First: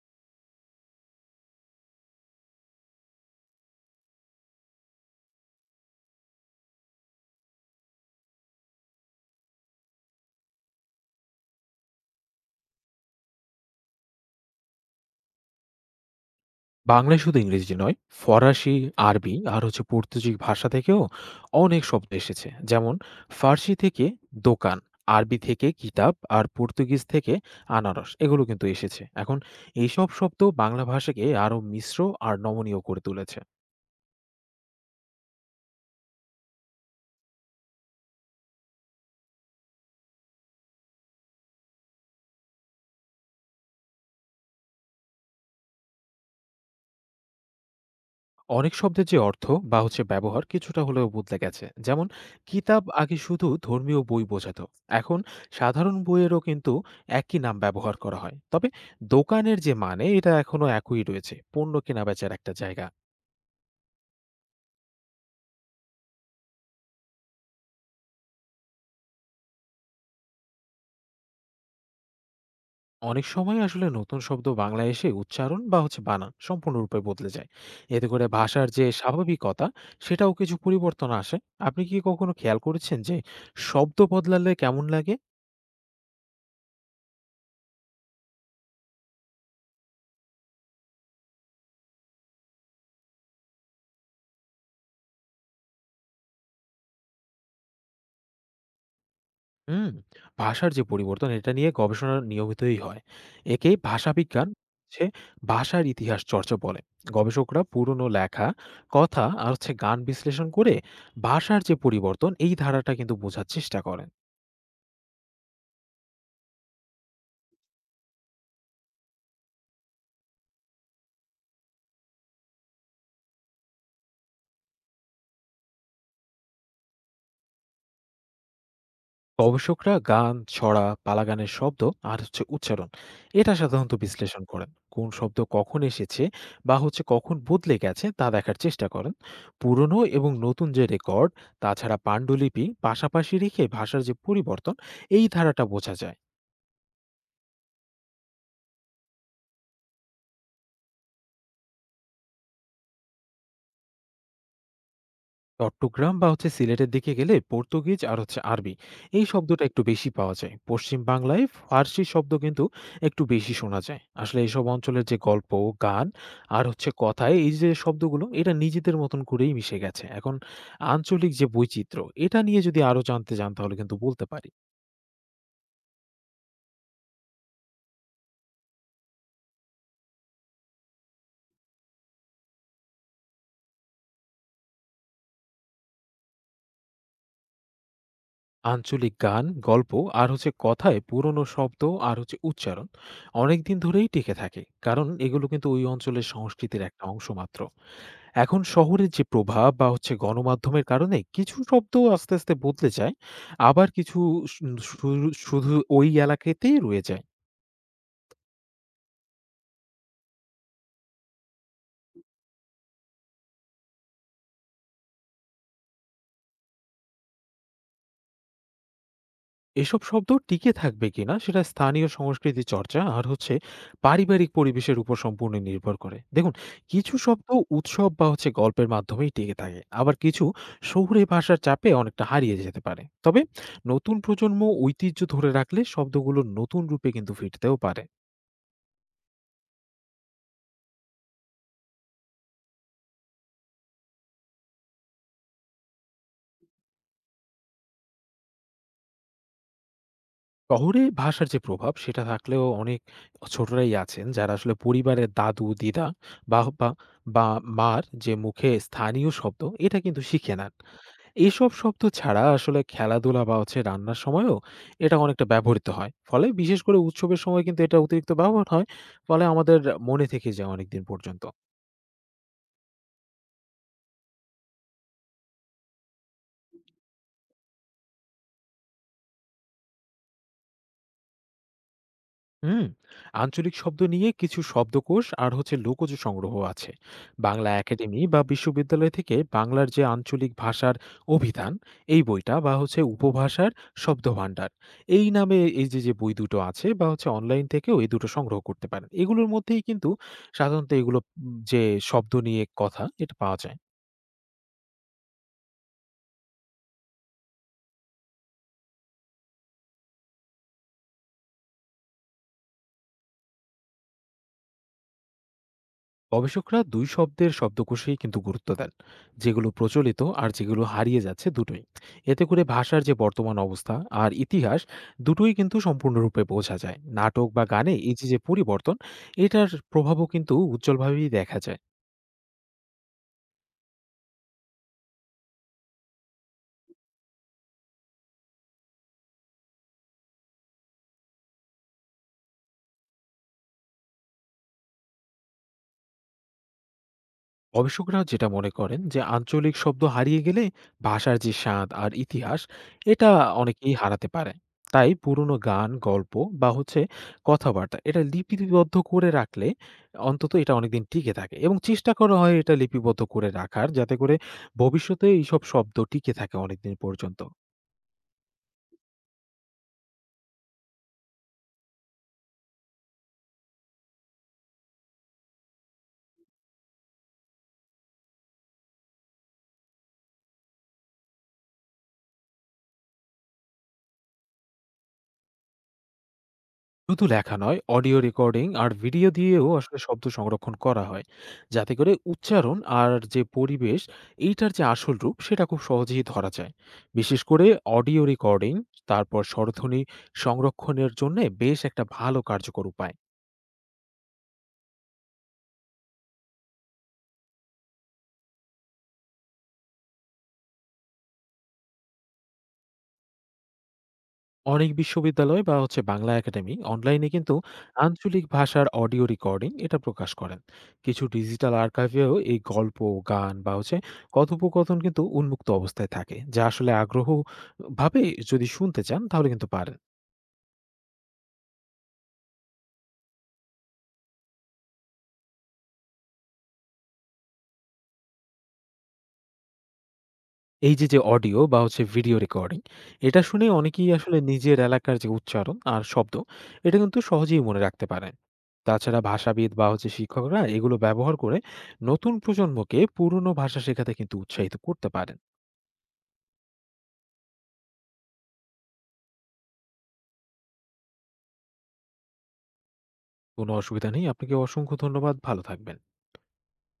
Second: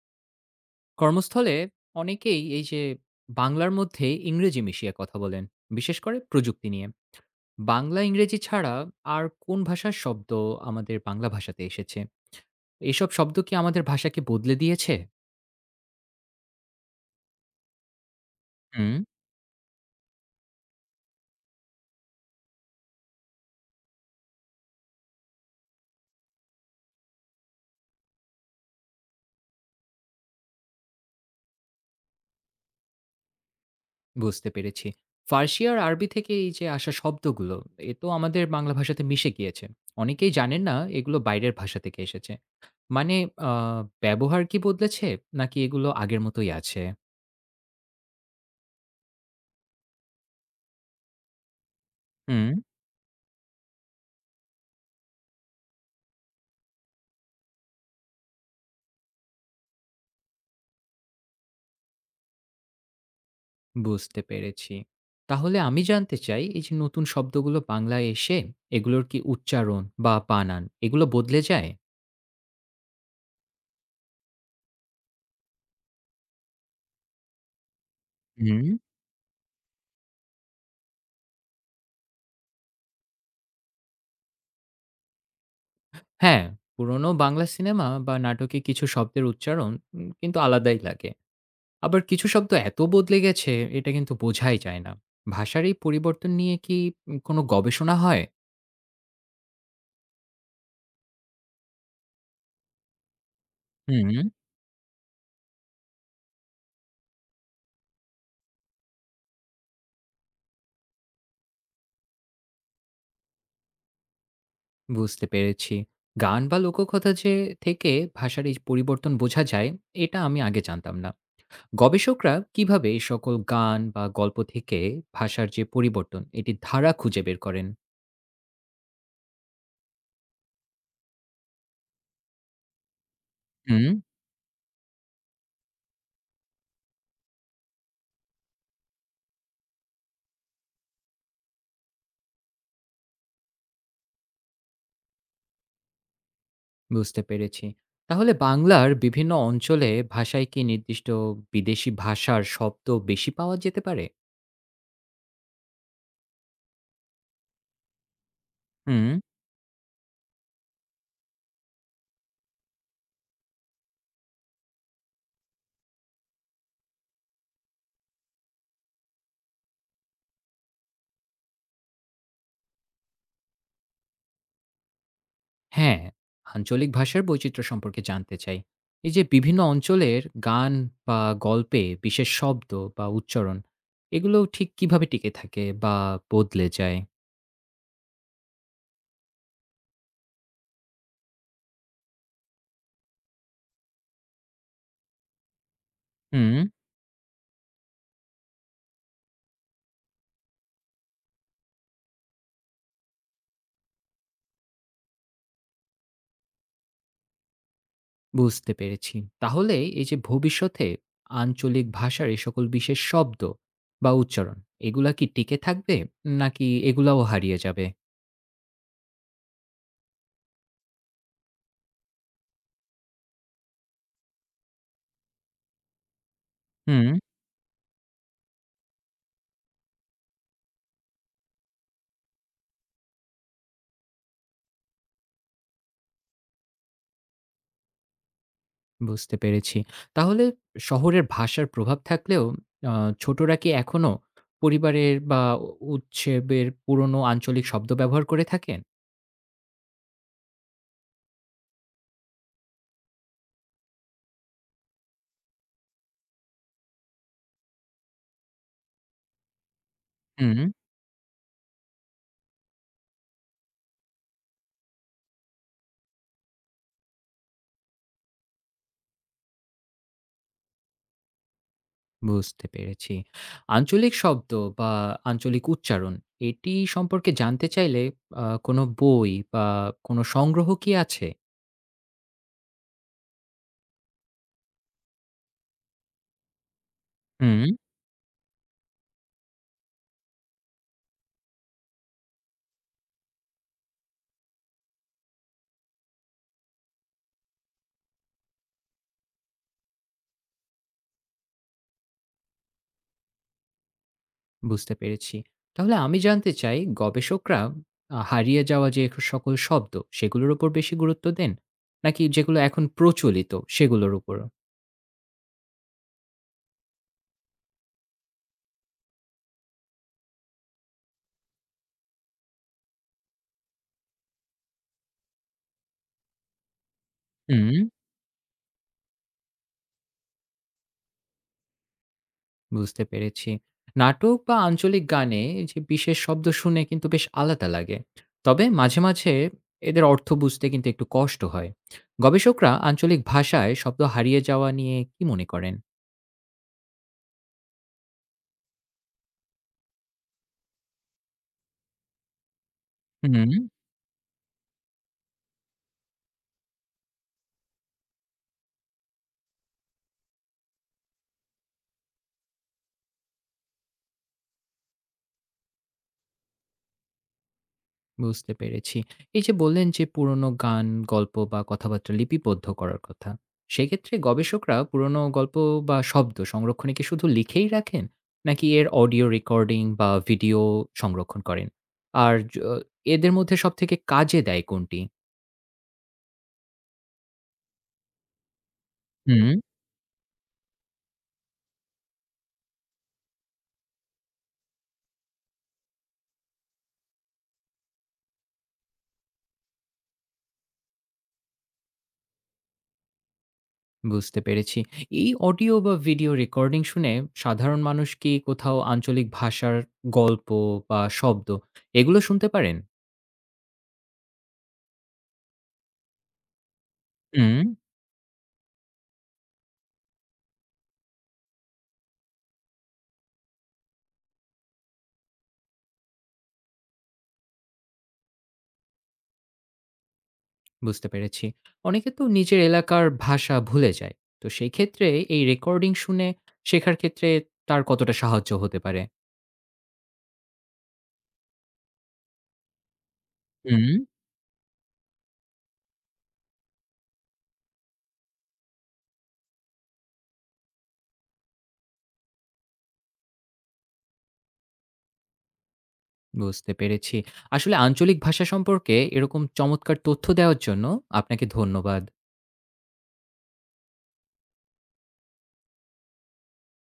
কর্মস্থলে অনেকেই এই যে বাংলার মধ্যে ইংরেজি মিশিয়ে কথা বলেন, বিশেষ করে প্রযুক্তি নিয়ে। বাংলা ইংরেজি ছাড়া আর কোন ভাষার শব্দ আমাদের বাংলা ভাষাতে এসেছে? এসব শব্দ কি আমাদের ভাষাকে বদলে দিয়েছে? বাংলায় শুধু ইংরেজি নয়, ফরাসি, হুম, আরবি আর পর্তুগিজ ভাষা থেকেও অনেক শব্দ এসেছে। যেমন ফার্সি থেকে দোকান, আরবি থেকে কিতাব, আর পর্তুগিজ থেকে আনারস এগুলো কিন্তু এসেছে। এখন এইসব শব্দ বাংলা ভাষাকে আরো মিশ্র আর নমনীয় করে তুলেছে। বুঝতে পেরেছি। ফার্সি আর আরবি থেকে এই যে আসা শব্দগুলো, এ তো আমাদের বাংলা ভাষাতে মিশে গিয়েছে। অনেকেই জানেন না এগুলো বাইরের ভাষা থেকে এসেছে। মানে ব্যবহার কি বদলেছে, নাকি এগুলো আগের মতোই আছে? অনেক শব্দের যে অর্থ বা ব্যবহার কিছুটা হলেও বদলে গেছে। যেমন হুম, কিতাব আগে শুধু ধর্মীয় বই বোঝাতো, এখন সাধারণ বইয়েরও কিন্তু একই নাম ব্যবহার করা হয়। তবে দোকানের যে মানে এটা এখনো একই রয়েছে, পণ্য কেনা বেচার একটা জায়গা। বুঝতে পেরেছি। তাহলে আমি জানতে চাই, এই যে নতুন শব্দগুলো বাংলায় এসে এগুলোর কি উচ্চারণ বা বানান এগুলো বদলে যায়? অনেক সময় আসলে নতুন শব্দ বাংলায় এসে উচ্চারণ বা বানান সম্পূর্ণরূপে বদলে যায়। এতে করে হুম। ভাষার যে স্বাভাবিকতা, সেটাও কিছু পরিবর্তন আসে। আপনি কি কখনো খেয়াল করেছেন যে শব্দ বদলালে কেমন লাগে? হ্যাঁ, পুরনো বাংলা সিনেমা বা নাটকে কিছু শব্দের উচ্চারণ কিন্তু আলাদাই লাগে। আবার কিছু শব্দ এত বদলে গেছে, এটা কিন্তু বোঝাই যায় না। ভাষার এই পরিবর্তন নিয়ে কি কোনো গবেষণা হয়? হুম, ভাষার যে পরিবর্তন এটা নিয়ে গবেষণা নিয়মিতই হয়। একেই হুম। ভাষাবিজ্ঞান হচ্ছে ভাষার ইতিহাস চর্চা বলে। গবেষকরা পুরনো লেখা, কথা আর গান বিশ্লেষণ করে ভাষার যে পরিবর্তন এই ধারাটা কিন্তু বোঝার চেষ্টা করেন। বুঝতে পেরেছি। গান বা লোককথা যে থেকে ভাষার এই পরিবর্তন বোঝা যায়, এটা আমি আগে জানতাম না। গবেষকরা কিভাবে এ সকল গান বা গল্প থেকে ভাষার যে পরিবর্তন, এটির ধারা খুঁজে বের করেন? গবেষকরা গান, ছড়া, পালাগানের শব্দ আর উচ্চারণ এটা হুম। সাধারণত বিশ্লেষণ করেন। কোন শব্দ কখন এসেছে বা কখন বদলে গেছে তা দেখার চেষ্টা করেন। পুরনো এবং নতুন যে রেকর্ড, তাছাড়া পাণ্ডুলিপি পাশাপাশি রেখে ভাষার যে পরিবর্তন এই ধারাটা বোঝা যায়। বুঝতে পেরেছি। তাহলে বাংলার বিভিন্ন অঞ্চলে ভাষায় কি নির্দিষ্ট বিদেশি ভাষার শব্দ বেশি পাওয়া যেতে পারে? চট্টগ্রাম বা সিলেটের দিকে গেলে পর্তুগিজ আর আরবি হুম। এই শব্দটা একটু বেশি পাওয়া যায়। পশ্চিম বাংলায় ফার্সি শব্দ কিন্তু একটু বেশি শোনা যায়। আসলে এইসব অঞ্চলের যে গল্প, গান আর কথায় এই যে শব্দগুলো এটা নিজেদের মতন করেই মিশে গেছে। এখন আঞ্চলিক যে বৈচিত্র্য এটা নিয়ে যদি আরো জানতে চান তাহলে কিন্তু বলতে পারি। হ্যাঁ, আঞ্চলিক ভাষার বৈচিত্র্য সম্পর্কে জানতে চাই। এই যে বিভিন্ন অঞ্চলের গান বা গল্পে বিশেষ শব্দ বা উচ্চারণ, এগুলো ঠিক কিভাবে টিকে থাকে বা বদলে যায়? আঞ্চলিক গান, গল্প আর কথায় পুরনো শব্দ আর উচ্চারণ অনেক দিন ধরেই টিকে থাকে, কারণ এগুলো কিন্তু ওই অঞ্চলের হুম। সংস্কৃতির একটা অংশ মাত্র। এখন শহরের যে প্রভাব বা গণমাধ্যমের কারণে কিছু শব্দ আস্তে, আস্তে বদলে যায়। আবার কিছু শু শুরু শুধু ওই এলাকাতেই রয়ে যায়। বুঝতে পেরেছি। তাহলে এই যে ভবিষ্যতে আঞ্চলিক ভাষার এই সকল বিশেষ শব্দ বা উচ্চারণ, এগুলা কি টিকে থাকবে? নাকি এগুলাও হারিয়ে যাবে? এসব শব্দ টিকে থাকবে কিনা সেটা স্থানীয় সংস্কৃতি চর্চা আর পারিবারিক পরিবেশের উপর সম্পূর্ণ নির্ভর করে। দেখুন, হুম। কিছু শব্দ উৎসব বা গল্পের মাধ্যমেই টিকে থাকে। আবার কিছু শহুরে ভাষার চাপে অনেকটা হারিয়ে যেতে পারে। তবে নতুন প্রজন্ম ঐতিহ্য ধরে রাখলে শব্দগুলো নতুন রূপে কিন্তু ফিরতেও পারে। বুঝতে পেরেছি। তাহলে শহরের ভাষার প্রভাব থাকলেও আ ছোটরা কি এখনো পরিবারের বা উৎসবের পুরনো আঞ্চলিক শব্দ ব্যবহার করে থাকেন? শহরে ভাষার যে প্রভাব সেটা থাকলেও অনেক ছোটরাই আছেন যারা আসলে পরিবারের দাদু, দিদা বা বা বা মার যে মুখে স্থানীয় শব্দ এটা কিন্তু শিখে হুম। নেন। এসব শব্দ ছাড়া আসলে খেলাধুলা বা রান্নার সময়ও এটা অনেকটা ব্যবহৃত হয়। ফলে বিশেষ করে উৎসবের সময় কিন্তু এটা অতিরিক্ত ব্যবহার হয়, ফলে আমাদের মনে থেকে যায় অনেকদিন পর্যন্ত। বুঝতে পেরেছি। আঞ্চলিক শব্দ বা আঞ্চলিক উচ্চারণ এটি সম্পর্কে জানতে চাইলে কোনো বই বা কোনো সংগ্রহ কি আছে? হুম, আঞ্চলিক শব্দ নিয়ে কিছু শব্দকোষ আর লোকজ সংগ্রহ আছে। হুম, বাংলা একাডেমি বা বিশ্ববিদ্যালয় থেকে বাংলার যে আঞ্চলিক ভাষার অভিধান এই বইটা বা উপভাষার শব্দভাণ্ডার এই নামে এই যে যে বই দুটো আছে, বা অনলাইন থেকেও এই দুটো সংগ্রহ করতে পারেন। এগুলোর মধ্যেই কিন্তু সাধারণত এগুলো যে শব্দ নিয়ে কথা এটা পাওয়া যায়। বুঝতে পেরেছি। তাহলে আমি জানতে চাই গবেষকরা হারিয়ে যাওয়া যে সকল শব্দ সেগুলোর উপর বেশি গুরুত্ব দেন? নাকি যেগুলো এখন প্রচলিত সেগুলোর উপরও? গবেষকরা দুই শব্দের শব্দকোষেই কিন্তু গুরুত্ব দেন, যেগুলো প্রচলিত আর যেগুলো হারিয়ে যাচ্ছে দুটোই। এতে করে ভাষার যে বর্তমান অবস্থা আর ইতিহাস দুটোই কিন্তু সম্পূর্ণরূপে বোঝা যায়। নাটক বা হুম। গানে এই যে যে পরিবর্তন, এটার প্রভাবও কিন্তু উজ্জ্বলভাবেই দেখা যায়। বুঝতে পেরেছি। নাটক বা আঞ্চলিক গানে এই যে বিশেষ শব্দ শুনে কিন্তু বেশ আলাদা লাগে। তবে মাঝে, মাঝে এদের অর্থ বুঝতে কিন্তু একটু কষ্ট হয়। গবেষকরা আঞ্চলিক ভাষায় শব্দ হারিয়ে যাওয়া নিয়ে কি মনে করেন? গবেষকরা যেটা মনে করেন যে আঞ্চলিক শব্দ হারিয়ে গেলে ভাষার যে স্বাদ আর ইতিহাস এটা হুম। অনেকেই হারাতে পারে। তাই পুরনো গান, গল্প বা কথাবার্তা এটা লিপিবদ্ধ করে রাখলে অন্তত এটা অনেকদিন টিকে থাকে, এবং চেষ্টা করা হয় এটা লিপিবদ্ধ করে রাখার, যাতে করে ভবিষ্যতে এইসব শব্দ টিকে থাকে অনেকদিন পর্যন্ত। বুঝতে পেরেছি। এই যে বললেন যে পুরনো গান, গল্প বা কথাবার্তা লিপিবদ্ধ করার কথা। সেক্ষেত্রে গবেষকরা পুরনো গল্প বা শব্দ সংরক্ষণে কি শুধু লিখেই রাখেন? নাকি এর অডিও রেকর্ডিং বা ভিডিও সংরক্ষণ করেন? আর য এদের মধ্যে সবথেকে কাজে দেয় কোনটি? শুধু লেখা নয়, অডিও রেকর্ডিং আর ভিডিও হুম। দিয়েও আসলে শব্দ সংরক্ষণ করা হয়। যাতে করে উচ্চারণ আর যে পরিবেশ, এইটার যে আসল রূপ সেটা খুব সহজেই ধরা যায়। বিশেষ করে অডিও রেকর্ডিং, তারপর স্বরধ্বনি সংরক্ষণের জন্যে বেশ একটা ভালো কার্যকর উপায়। বুঝতে পেরেছি। এই অডিও বা ভিডিও রেকর্ডিং শুনে সাধারণ মানুষ কি কোথাও আঞ্চলিক ভাষার গল্প বা শব্দ এগুলো শুনতে পারেন? অনেক বিশ্ববিদ্যালয় বা বাংলা একাডেমি অনলাইনে কিন্তু হুম। আঞ্চলিক ভাষার অডিও রেকর্ডিং এটা প্রকাশ করেন। কিছু ডিজিটাল আর্কাইভেও এই গল্প, গান বা কথোপকথন কিন্তু উন্মুক্ত অবস্থায় থাকে, যা আসলে আগ্রহ ভাবে যদি শুনতে চান তাহলে কিন্তু পারেন। বুঝতে পেরেছি। অনেকে তো নিজের এলাকার ভাষা ভুলে যায়। তো সেই ক্ষেত্রে এই রেকর্ডিং শুনে শেখার ক্ষেত্রে তার কতটা সাহায্য হতে পারে? এই যে অডিও বা ভিডিও রেকর্ডিং, এটা শুনে হুম। অনেকেই আসলে নিজের এলাকার যে উচ্চারণ আর শব্দ, এটা কিন্তু সহজেই মনে রাখতে পারেন। তাছাড়া ভাষাবিদ বা শিক্ষকরা এগুলো ব্যবহার করে নতুন প্রজন্মকে পুরনো ভাষা শেখাতে কিন্তু উৎসাহিত করতে পারেন। বুঝতে পেরেছি। আসলে আঞ্চলিক ভাষা সম্পর্কে এরকম চমৎকার তথ্য দেওয়ার জন্য আপনাকে ধন্যবাদ। কোনো অসুবিধা নেই। আপনাকে অসংখ্য ধন্যবাদ। ভালো থাকবেন।